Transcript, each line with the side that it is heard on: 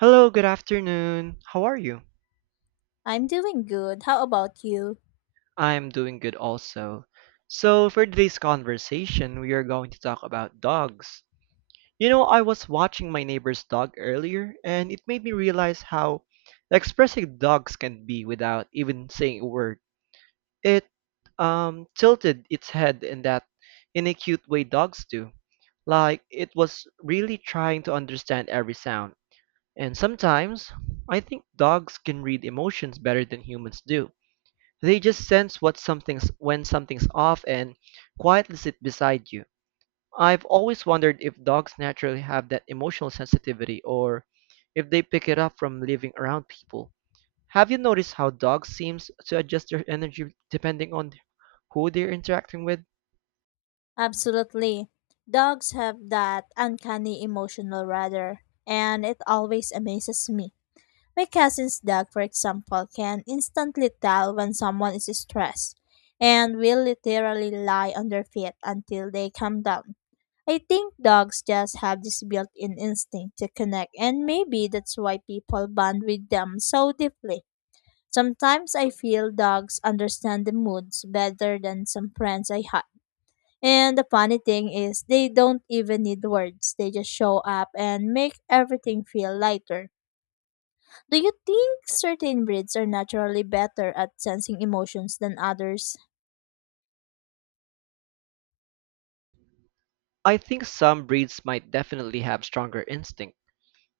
right: Hello, good afternoon. How are you?
left: I'm doing good. How about you?
right: I'm doing good also. For today's conversation, we are going to talk about dogs. You know, I was watching my neighbor's dog earlier, and it made me realize how expressive dogs can be without even saying a word. It tilted its head in that in a cute way dogs do. Like it was really trying to understand every sound. And sometimes, I think dogs can read emotions better than humans do. They just sense what something's when something's off and quietly sit beside you. I've always wondered if dogs naturally have that emotional sensitivity or if they pick it up from living around people. Have you noticed how dogs seems to adjust their energy depending on who they're interacting with?
left: Absolutely. Dogs have that uncanny emotional rather, and it always amazes me. My cousin's dog, for example, can instantly tell when someone is stressed and will literally lie on their feet until they calm down. I think dogs just have this built in instinct to connect, and maybe that's why people bond with them so deeply. Sometimes I feel dogs understand the moods better than some friends I had. And the funny thing is, they don't even need words. They just show up and make everything feel lighter. Do you think certain breeds are naturally better at sensing emotions than others?
right: I think some breeds might definitely have stronger instinct,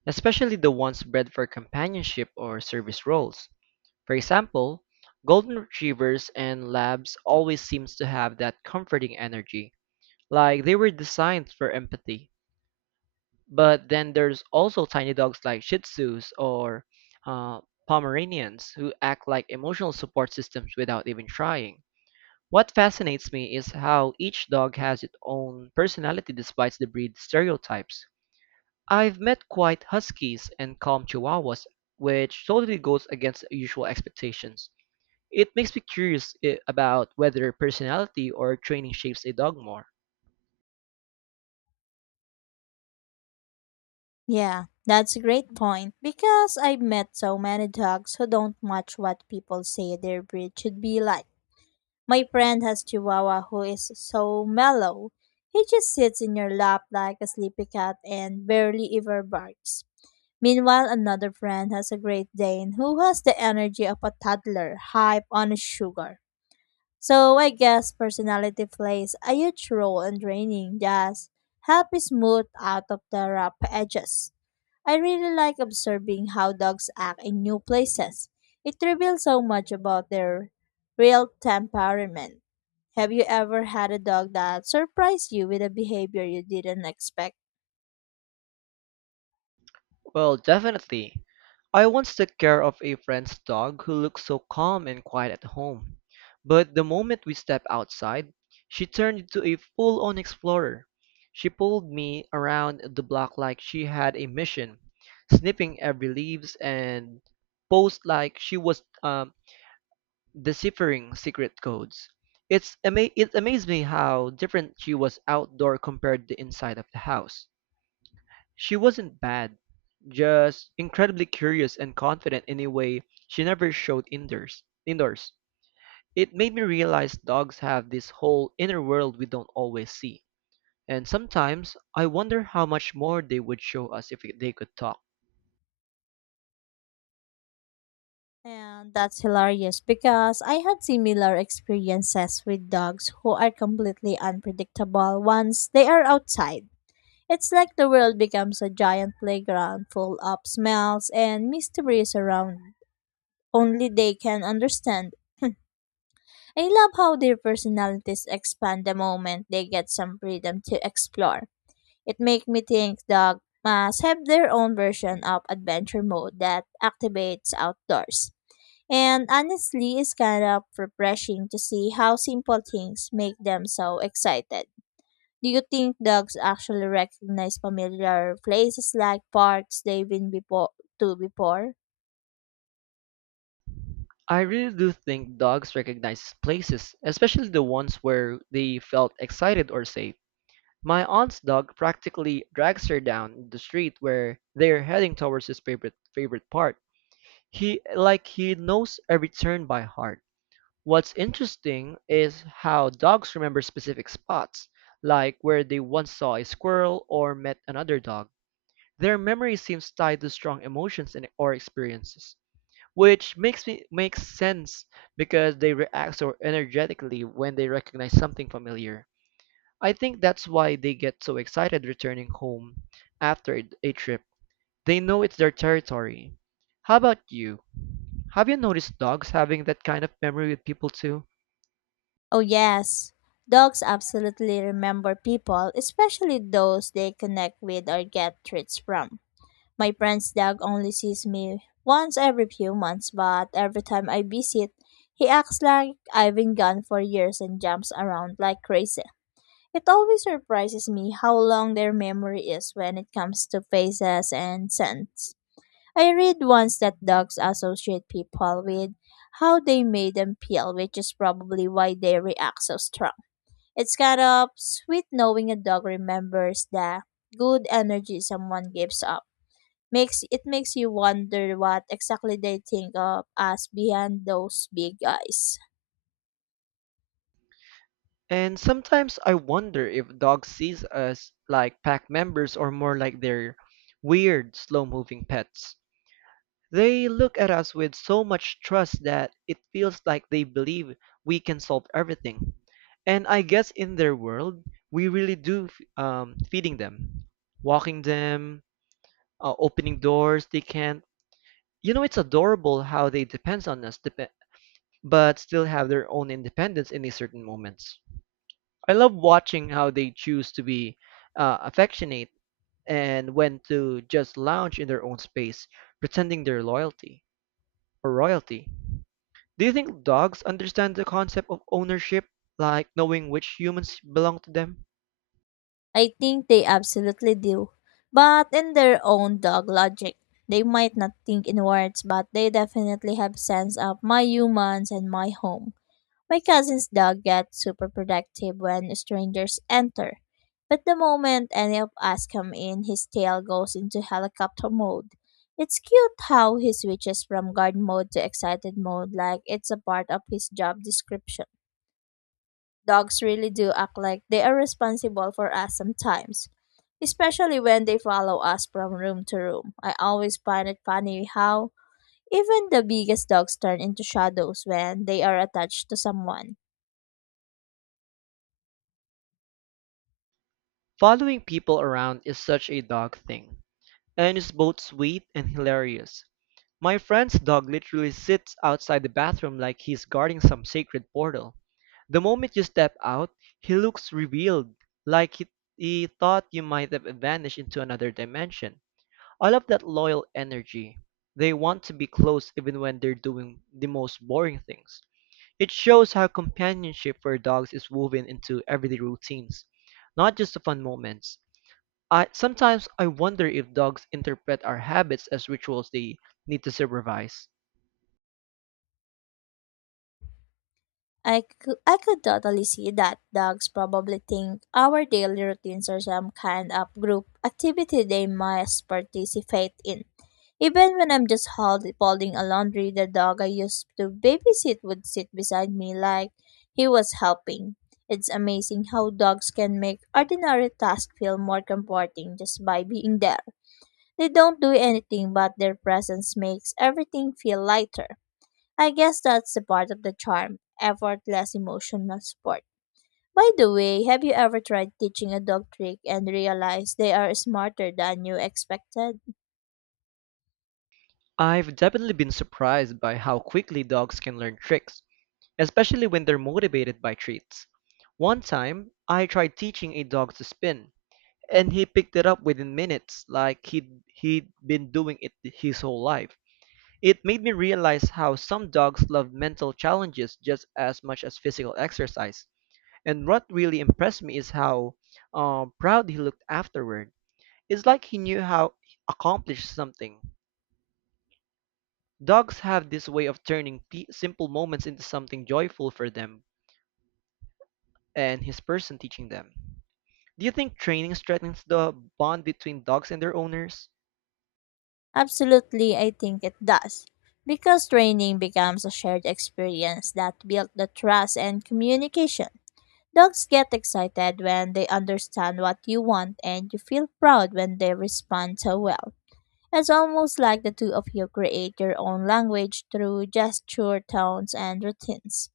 right: especially the ones bred for companionship or service roles. For example, golden retrievers and labs always seems to have that comforting energy, like they were designed for empathy. But then there's also tiny dogs like Shih Tzus or uh, Pomeranians who act like emotional support systems without even trying. What fascinates me is how each dog has its own personality despite the breed stereotypes. I've met quiet huskies and calm chihuahuas, which totally goes against usual expectations. It makes me curious about whether personality or training shapes a dog more.
left: Yeah, that's a great point. Because I've met so many dogs who don't match what people say their breed should be like. My friend has Chihuahua who is so mellow. He just sits in your lap like a sleepy cat and barely ever barks. Meanwhile, another friend has a Great Dane who has the energy of a toddler, hype on sugar. So I guess personality plays a huge role in draining just help smooth out of the rough edges. I really like observing how dogs act in new places. It reveals so much about their real temperament. Have you ever had a dog that surprised you with a behavior you didn't expect?
right: Well, definitely. I once took care of a friend's dog who looked so calm and quiet at home. But the moment we stepped outside, she turned into a full on explorer. She pulled me around the block like she had a mission, snipping every leaves and posed like she was deciphering secret codes. It amazed me how different she was outdoor compared to inside of the house. She wasn't bad, just incredibly curious and confident in a way she never showed indoors. Indoors. It made me realize dogs have this whole inner world we don't always see. And sometimes I wonder how much more they would show us if they could talk.
left: And that's hilarious because I had similar experiences with dogs who are completely unpredictable once they are outside. It's like the world becomes a giant playground full of smells and mysteries around only they can understand. I love how their personalities expand the moment they get some freedom to explore. It makes me think dogs must have their own version of adventure mode that activates outdoors. And honestly, it's kind of refreshing to see how simple things make them so excited. Do you think dogs actually recognize familiar places like parks they've been before to before?
right: I really do think dogs recognize places, especially the ones where they felt excited or safe. My aunt's dog practically drags her down the street where they're heading towards his favorite part. He knows every turn by heart. What's interesting is how dogs remember specific spots, like where they once saw a squirrel or met another dog. Their memory seems tied to strong emotions and or experiences, which makes sense because they react so energetically when they recognize something familiar. I think that's why they get so excited returning home after a trip. They know it's their territory. How about you? Have you noticed dogs having that kind of memory with people too?
left: Oh, yes. Dogs absolutely remember people, especially those they connect with or get treats from. My friend's dog only sees me once every few months, but every time I visit, he acts like I've been gone for years and jumps around like crazy. It always surprises me how long their memory is when it comes to faces and scents. I read once that dogs associate people with how they made them feel, which is probably why they react so strong. It's kind of sweet knowing a dog remembers the good energy someone gives up. Makes it makes you wonder what exactly they think of us behind those big eyes.
right: And sometimes I wonder if dogs sees us like pack members or more like their weird, slow moving pets. They look at us with so much trust that it feels like they believe we can solve everything. And I guess in their world, we really do feeding them, walking them, opening doors they can't. You know, it's adorable how they depends on us, dep but still have their own independence in these certain moments. I love watching how they choose to be affectionate and when to just lounge in their own space, pretending their loyalty or royalty. Do you think dogs understand the concept of ownership, like knowing which humans belong to them?
left: I think they absolutely do. But in their own dog logic. They might not think in words, but they definitely have sense of my humans and my home. My cousin's dog gets super protective when strangers enter, but the moment any of us come in, his tail goes into helicopter mode. It's cute how he switches from guard mode to excited mode like it's a part of his job description. Dogs really do act like they are responsible for us sometimes, especially when they follow us from room to room. I always find it funny how even the biggest dogs turn into shadows when they are attached to someone.
right: Following people around is such a dog thing, and it's both sweet and hilarious. My friend's dog literally sits outside the bathroom like he's guarding some sacred portal. The moment you step out, he looks revealed, like he thought you might have vanished into another dimension. I love that loyal energy. They want to be close even when they're doing the most boring things. It shows how companionship for dogs is woven into everyday routines, not just the fun moments. I sometimes I wonder if dogs interpret our habits as rituals they need to supervise.
left: I could totally see that dogs probably think our daily routines are some kind of group activity they must participate in. Even when I'm just folding a laundry, the dog I used to babysit would sit beside me like he was helping. It's amazing how dogs can make ordinary tasks feel more comforting just by being there. They don't do anything, but their presence makes everything feel lighter. I guess that's the part of the charm, effortless emotional support. By the way, have you ever tried teaching a dog trick and realized they are smarter than you expected?
right: I've definitely been surprised by how quickly dogs can learn tricks, especially when they're motivated by treats. One time, I tried teaching a dog to spin, and he picked it up within minutes like he'd been doing it his whole life. It made me realize how some dogs love mental challenges just as much as physical exercise. And what really impressed me is how proud he looked afterward. It's like he knew how accomplished something. Dogs have this way of turning p simple moments into something joyful for them and his person teaching them. Do you think training strengthens the bond between dogs and their owners?
left: Absolutely, I think it does. Because training becomes a shared experience that builds the trust and communication. Dogs get excited when they understand what you want, and you feel proud when they respond so well. It's almost like the two of you create your own language through gesture, tones, and routines.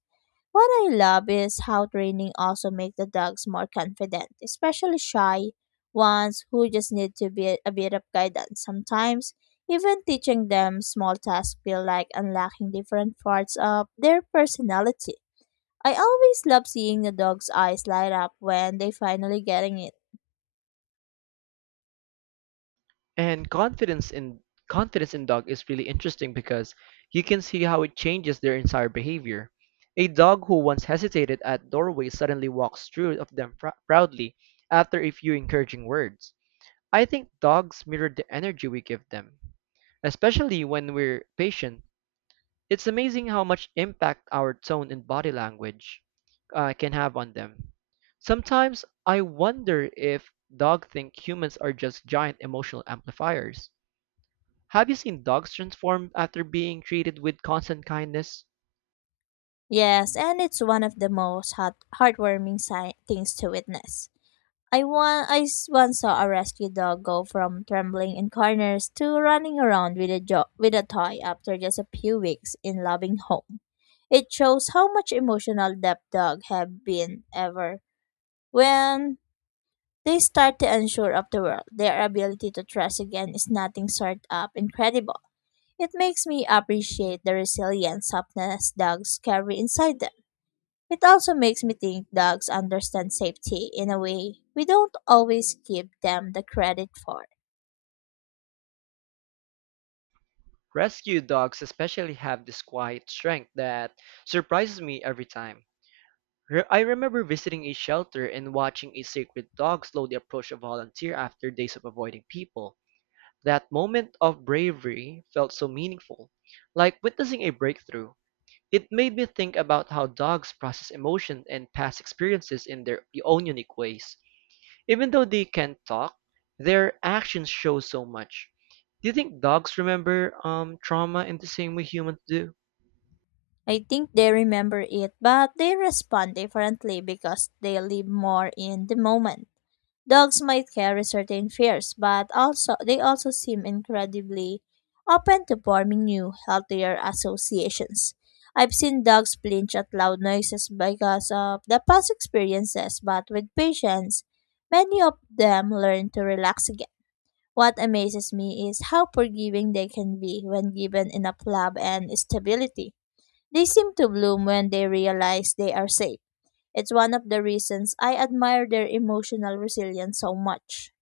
left: What I love is how training also makes the dogs more confident, especially shy ones who just need to be a bit of guidance sometimes. Even teaching them small tasks feel like unlocking different parts of their personality. I always love seeing the dog's eyes light up when they finally getting it.
right: And confidence in dog is really interesting because you can see how it changes their entire behavior. A dog who once hesitated at doorway suddenly walks through of them proudly after a few encouraging words. I think dogs mirror the energy we give them, especially when we're patient. It's amazing how much impact our tone and body language can have on them. Sometimes I wonder if dogs think humans are just giant emotional amplifiers. Have you seen dogs transform after being treated with constant kindness?
left: Yes, and it's one of the most heartwarming things to witness. I want I s- once saw a rescue dog go from trembling in corners to running around with with a toy after just a few weeks in loving home. It shows how much emotional depth dog have been ever when they start to unsure of the world. Their ability to trust again is nothing short of incredible. It makes me appreciate the resilient softness dogs carry inside them. It also makes me think dogs understand safety in a way we don't always give them the credit for.
right: Rescue dogs especially have this quiet strength that surprises me every time. I remember visiting a shelter and watching a sacred dog slowly approach a volunteer after days of avoiding people. That moment of bravery felt so meaningful, like witnessing a breakthrough. It made me think about how dogs process emotion and past experiences in their own unique ways. Even though they can't talk, their actions show so much. Do you think dogs remember trauma in the same way humans do?
left: I think they remember it, but they respond differently because they live more in the moment. Dogs might carry certain fears, but also they also seem incredibly open to forming new, healthier associations. I've seen dogs flinch at loud noises because of the past experiences, but with patience, many of them learn to relax again. What amazes me is how forgiving they can be when given enough love and stability. They seem to bloom when they realize they are safe. It's one of the reasons I admire their emotional resilience so much.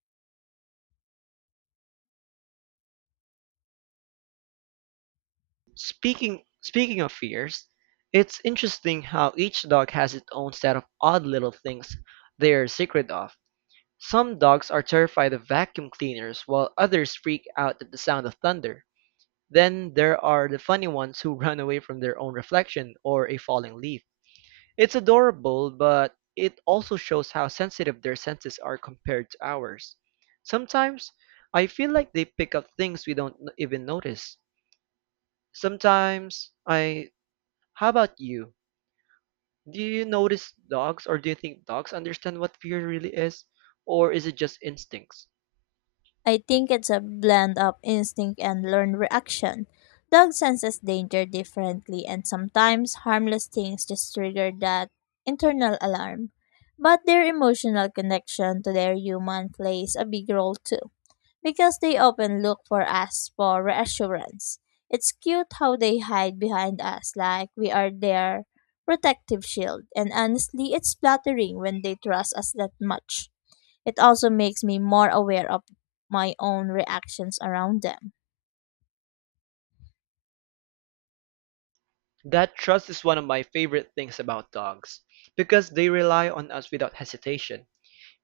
right: Speaking of fears, it's interesting how each dog has its own set of odd little things they're secret of. Some dogs are terrified of vacuum cleaners while others freak out at the sound of thunder. Then there are the funny ones who run away from their own reflection or a falling leaf. It's adorable, but it also shows how sensitive their senses are compared to ours. Sometimes I feel like they pick up things we don't even notice. Sometimes I. How about you? Do you notice dogs or do you think dogs understand what fear really is? Or is it just instincts?
left: I think it's a blend of instinct and learned reaction. Dog senses danger differently, and sometimes harmless things just trigger that internal alarm. But their emotional connection to their human plays a big role too because they often look for us for reassurance. It's cute how they hide behind us like we are their protective shield, and honestly, it's flattering when they trust us that much. It also makes me more aware of my own reactions around them.
right: That trust is one of my favorite things about dogs because they rely on us without hesitation.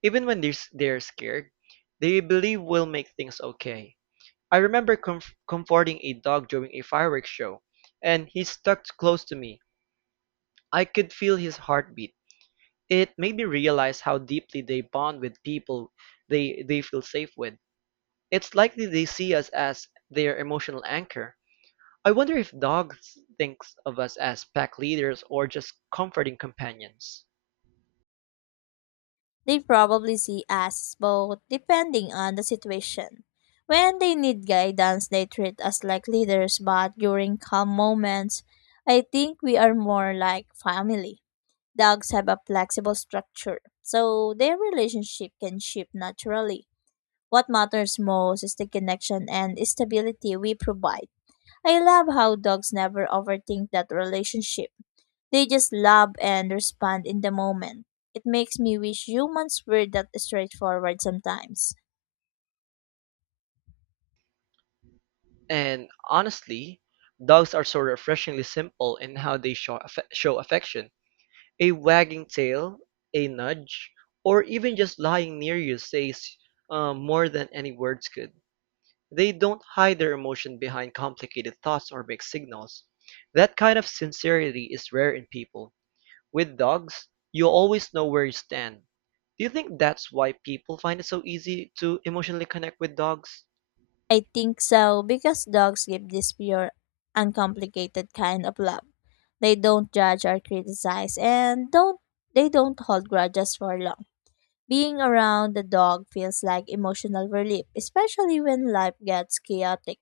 right: Even when they're scared, they believe we'll make things okay. I remember comforting a dog during a fireworks show, and he stuck close to me. I could feel his heartbeat. It made me realize how deeply they bond with people they feel safe with. It's likely they see us as their emotional anchor. I wonder if dogs thinks of us as pack leaders or just comforting companions.
left: They probably see us both depending on the situation. When they need guidance, they treat us like leaders, but during calm moments, I think we are more like family. Dogs have a flexible structure, so their relationship can shift naturally. What matters most is the connection and stability we provide. I love how dogs never overthink that relationship. They just love and respond in the moment. It makes me wish humans were that straightforward sometimes.
right: And honestly, dogs are so refreshingly simple in how they show affection. A wagging tail, a nudge, or even just lying near you says more than any words could. They don't hide their emotion behind complicated thoughts or big signals. That kind of sincerity is rare in people. With dogs, you always know where you stand. Do you think that's why people find it so easy to emotionally connect with dogs?
left: I think so because dogs give this pure, uncomplicated kind of love. They don't judge or criticize and don't they don't hold grudges for long. Being around the dog feels like emotional relief, especially when life gets chaotic.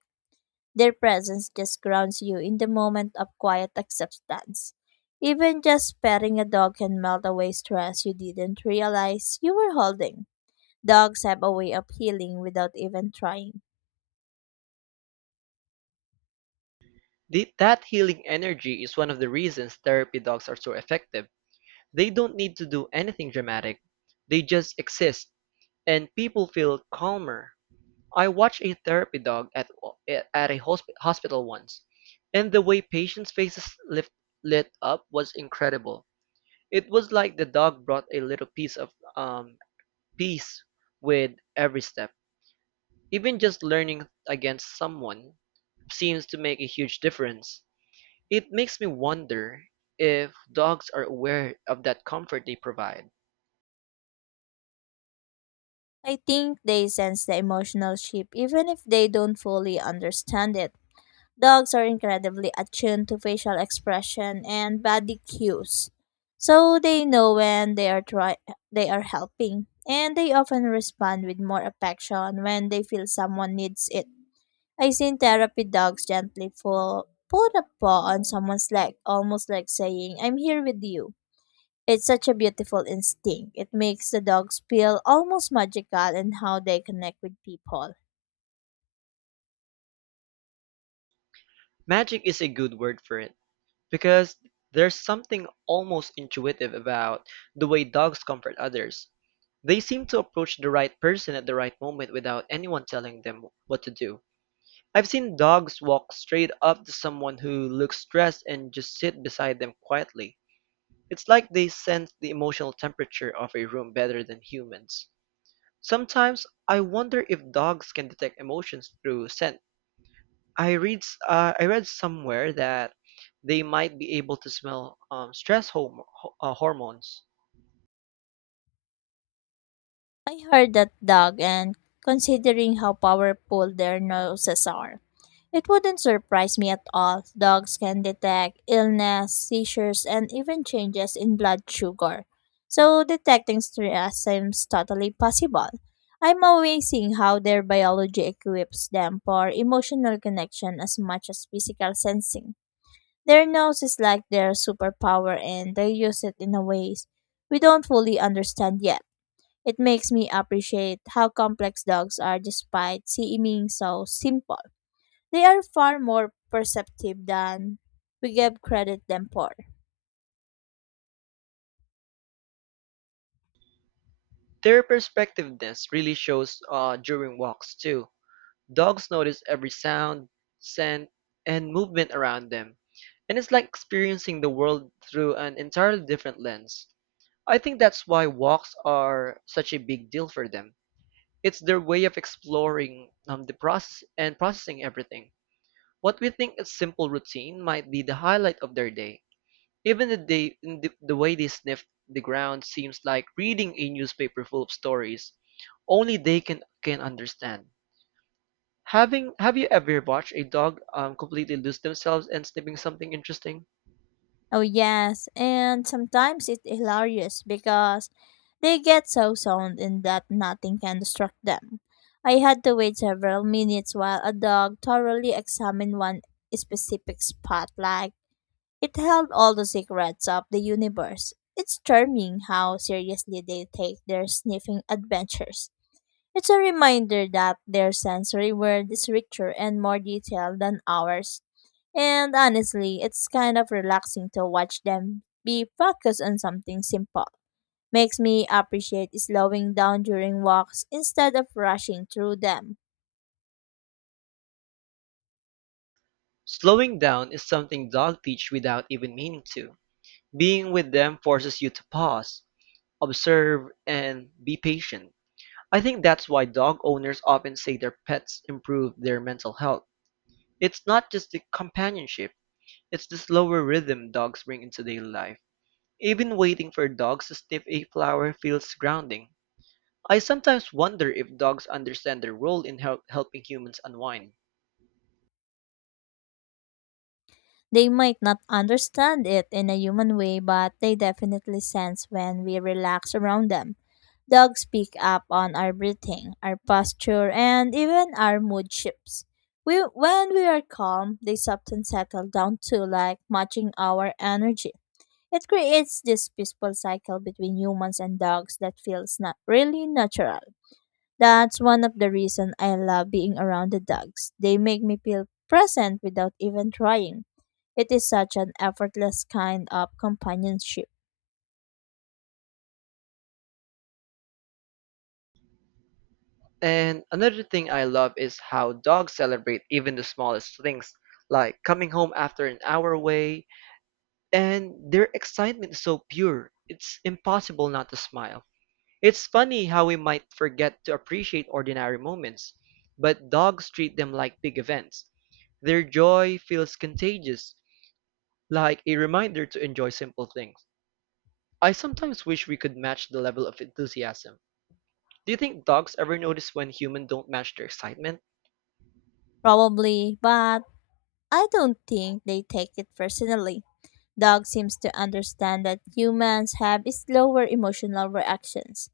left: Their presence just grounds you in the moment of quiet acceptance. Even just petting a dog can melt away stress you didn't realize you were holding. Dogs have a way of healing without even trying.
right: That healing energy is one of the reasons therapy dogs are so effective. They don't need to do anything dramatic, they just exist, and people feel calmer. I watched a therapy dog at a hospital once, and the way patients' faces lift, lit up was incredible. It was like the dog brought a little piece of um, peace with every step. Even just learning against someone seems to make a huge difference. It makes me wonder if dogs are aware of that comfort they provide.
left: I think they sense the emotional shift even if they don't fully understand it. Dogs are incredibly attuned to facial expression and body cues. So they know when they are helping and they often respond with more affection when they feel someone needs it. I've seen therapy dogs gently pull a paw on someone's leg, almost like saying, I'm here with you. It's such a beautiful instinct. It makes the dogs feel almost magical in how they connect with people.
right: Magic is a good word for it because there's something almost intuitive about the way dogs comfort others. They seem to approach the right person at the right moment without anyone telling them what to do. I've seen dogs walk straight up to someone who looks stressed and just sit beside them quietly. It's like they sense the emotional temperature of a room better than humans. Sometimes I wonder if dogs can detect emotions through scent. I read somewhere that they might be able to smell stress hormones.
left: I heard that dog, and considering how powerful their noses are, it wouldn't surprise me at all. Dogs can detect illness, seizures, and even changes in blood sugar. So, detecting stress seems totally possible. I'm amazing how their biology equips them for emotional connection as much as physical sensing. Their nose is like their superpower, and they use it in a ways we don't fully understand yet. It makes me appreciate how complex dogs are despite seeming so simple. They are far more perceptive than we give credit them for.
right: Their perceptiveness really shows during walks too. Dogs notice every sound, scent, and movement around them, and it's like experiencing the world through an entirely different lens. I think that's why walks are such a big deal for them. It's their way of exploring the process and processing everything. What we think is simple routine might be the highlight of their day. Even the way they sniff the ground seems like reading a newspaper full of stories only can understand. Having have you ever watched a dog completely lose themselves and sniffing something interesting?
left: Oh yes, and sometimes it's hilarious because they get so sound in that nothing can distract them. I had to wait several minutes while a dog thoroughly examined one specific spot like it held all the secrets of the universe. It's charming how seriously they take their sniffing adventures. It's a reminder that their sensory world is richer and more detailed than ours. And honestly, it's kind of relaxing to watch them be focused on something simple. Makes me appreciate slowing down during walks instead of rushing through them.
right: Slowing down is something dogs teach without even meaning to. Being with them forces you to pause, observe, and be patient. I think that's why dog owners often say their pets improve their mental health. It's not just the companionship, it's the slower rhythm dogs bring into daily life. Even waiting for dogs to sniff a flower feels grounding. I sometimes wonder if dogs understand their role in helping humans unwind.
left: They might not understand it in a human way, but they definitely sense when we relax around them. Dogs pick up on our breathing, our posture, and even our mood shifts. When we are calm, they often settle down too, like matching our energy. It creates this peaceful cycle between humans and dogs that feels not really natural. That's one of the reasons I love being around the dogs. They make me feel present without even trying. It is such an effortless kind of companionship.
right: And another thing I love is how dogs celebrate even the smallest things, like coming home after an hour away, and their excitement is so pure, it's impossible not to smile. It's funny how we might forget to appreciate ordinary moments, but dogs treat them like big events. Their joy feels contagious, like a reminder to enjoy simple things. I sometimes wish we could match the level of enthusiasm. Do you think dogs ever notice when humans don't match their excitement?
left: Probably, but I don't think they take it personally. Dog seems to understand that humans have slower emotional reactions.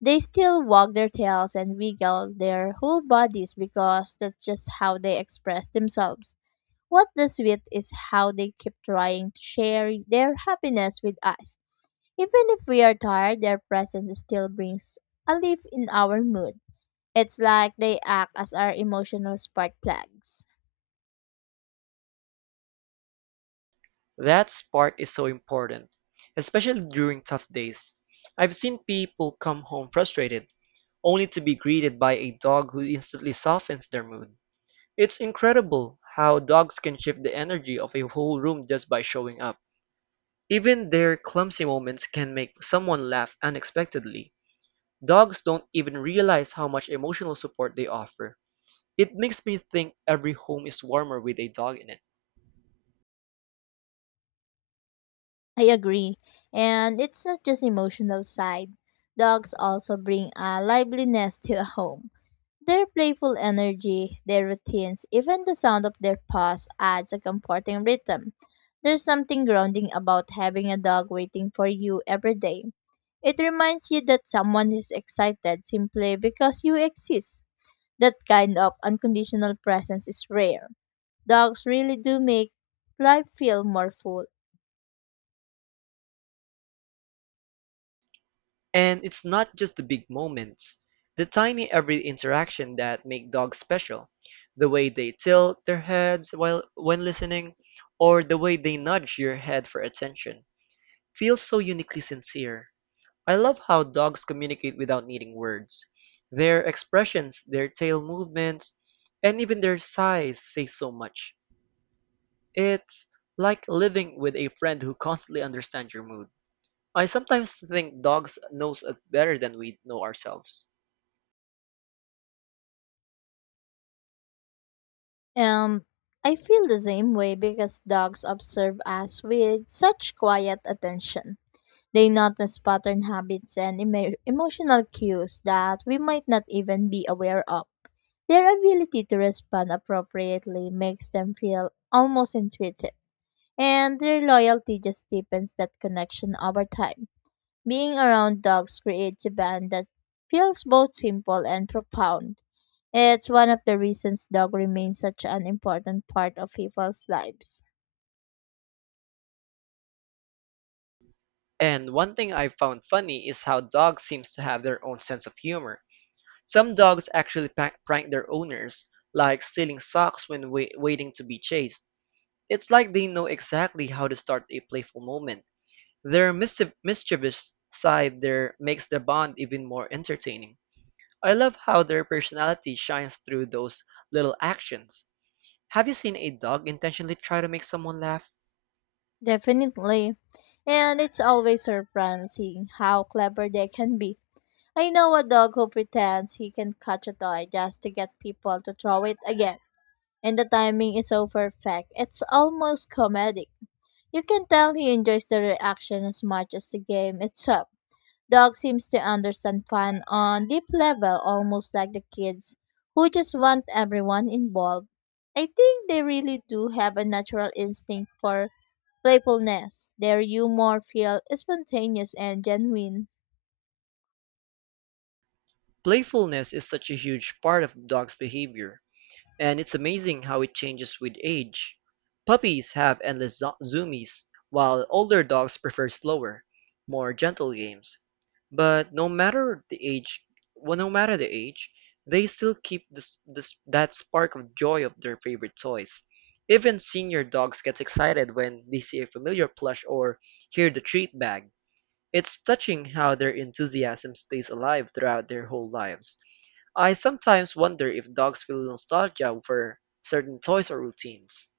left: They still wag their tails and wiggle their whole bodies because that's just how they express themselves. What does with is how they keep trying to share their happiness with us. Even if we are tired, their presence still brings a lift in our mood. It's like they act as our emotional spark plugs.
right: That spark is so important, especially during tough days. I've seen people come home frustrated only to be greeted by a dog who instantly softens their mood. It's incredible how dogs can shift the energy of a whole room just by showing up. Even their clumsy moments can make someone laugh unexpectedly. Dogs don't even realize how much emotional support they offer. It makes me think every home is warmer with a dog in it.
left: I agree. And it's not just emotional side. Dogs also bring a liveliness to a home. Their playful energy, their routines, even the sound of their paws adds a comforting rhythm. There's something grounding about having a dog waiting for you every day. It reminds you that someone is excited simply because you exist. That kind of unconditional presence is rare. Dogs really do make life feel more full.
right: And it's not just the big moments, the tiny every interaction that make dogs special. The way they tilt their heads while when listening, or the way they nudge your head for attention, feels so uniquely sincere. I love how dogs communicate without needing words. Their expressions, their tail movements, and even their sighs say so much. It's like living with a friend who constantly understands your mood. I sometimes think dogs knows us better than we know ourselves.
left: Um, I feel the same way because dogs observe us with such quiet attention. They notice pattern habits and emotional cues that we might not even be aware of. Their ability to respond appropriately makes them feel almost intuitive, and their loyalty just deepens that connection over time. Being around dogs creates a bond that feels both simple and profound. It's one of the reasons dog remains such an important part of people's lives.
right: And one thing I found funny is how dogs seems to have their own sense of humor. Some dogs actually prank their owners, like stealing socks when waiting to be chased. It's like they know exactly how to start a playful moment. Their mischievous side there makes the bond even more entertaining. I love how their personality shines through those little actions. Have you seen a dog intentionally try to make someone laugh?
left: Definitely. And it's always surprising how clever they can be. I know a dog who pretends he can catch a toy just to get people to throw it again. And the timing is so perfect. It's almost comedic. You can tell he enjoys the reaction as much as the game itself. Dog seems to understand fun on deep level almost like the kids who just want everyone involved. I think they really do have a natural instinct for playfulness. Their humor feels spontaneous and genuine.
right: Playfulness is such a huge part of the dog's behavior, and it's amazing how it changes with age. Puppies have endless zoomies, while older dogs prefer slower, more gentle games. But no matter the age, well, No matter the age, they still keep that spark of joy of their favorite toys. Even senior dogs get excited when they see a familiar plush or hear the treat bag. It's touching how their enthusiasm stays alive throughout their whole lives. I sometimes wonder if dogs feel nostalgia for certain toys or routines.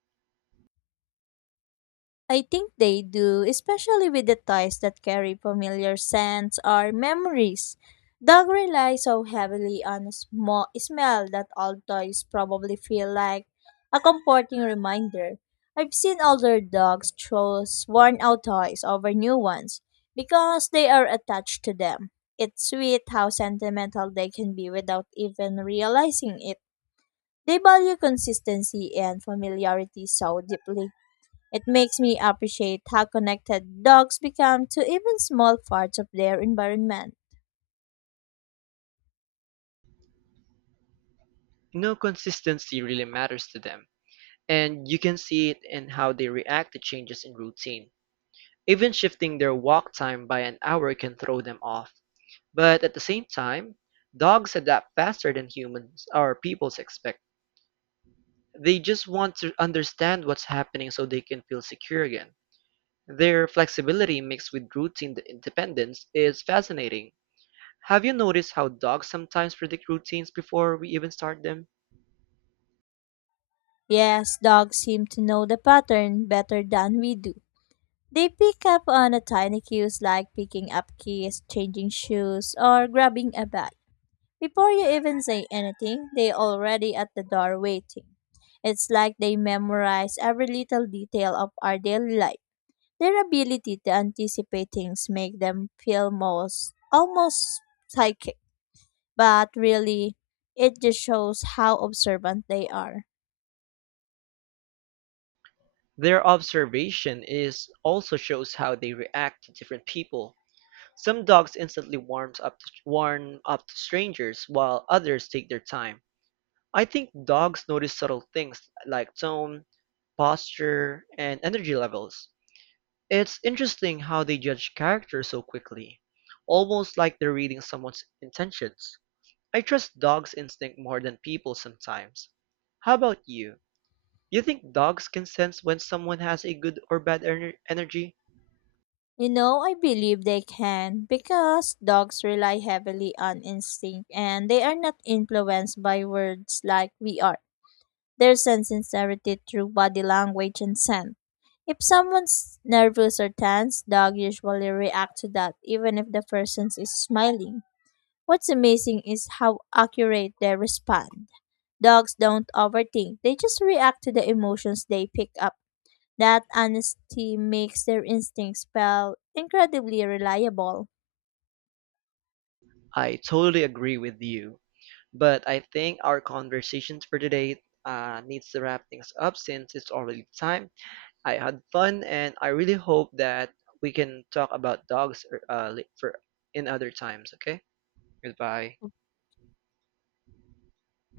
left: I think they do, especially with the toys that carry familiar scents or memories. Dog rely so heavily on a small smell that all toys probably feel like a comforting reminder. I've seen older dogs choose worn out toys over new ones because they are attached to them. It's sweet how sentimental they can be without even realizing it. They value consistency and familiarity so deeply. It makes me appreciate how connected dogs become to even small parts of their environment.
right: No, consistency really matters to them, and you can see it in how they react to changes in routine. Even shifting their walk time by an hour can throw them off. But at the same time, dogs adapt faster than humans or people's expect. They just want to understand what's happening so they can feel secure again. Their flexibility mixed with routine independence is fascinating. Have you noticed how dogs sometimes predict routines before we even start them?
left: Yes, dogs seem to know the pattern better than we do. They pick up on a tiny cues like picking up keys, changing shoes, or grabbing a bag. Before you even say anything, they already at the door waiting. It's like they memorize every little detail of our daily life. Their ability to anticipate things make them feel most almost psychic. But really, it just shows how observant they are.
right: Their observation is also shows how they react to different people. Some dogs instantly warm up to strangers, while others take their time. I think dogs notice subtle things like tone, posture, and energy levels. It's interesting how they judge character so quickly, almost like they're reading someone's intentions. I trust dogs' instinct more than people sometimes. How about you? You think dogs can sense when someone has a good or bad energy?
left: You know, I believe they can because dogs rely heavily on instinct and they are not influenced by words like we are. They sense sincerity through body language and scent. If someone's nervous or tense, dog usually react to that even if the person is smiling. What's amazing is how accurate they respond. Dogs don't overthink. They just react to the emotions they pick up. That honesty makes their instincts feel incredibly reliable.
right: I totally agree with you. But I think our conversations for today needs to wrap things up since it's already time. I had fun and I really hope that we can talk about dogs for in other times, okay? Goodbye.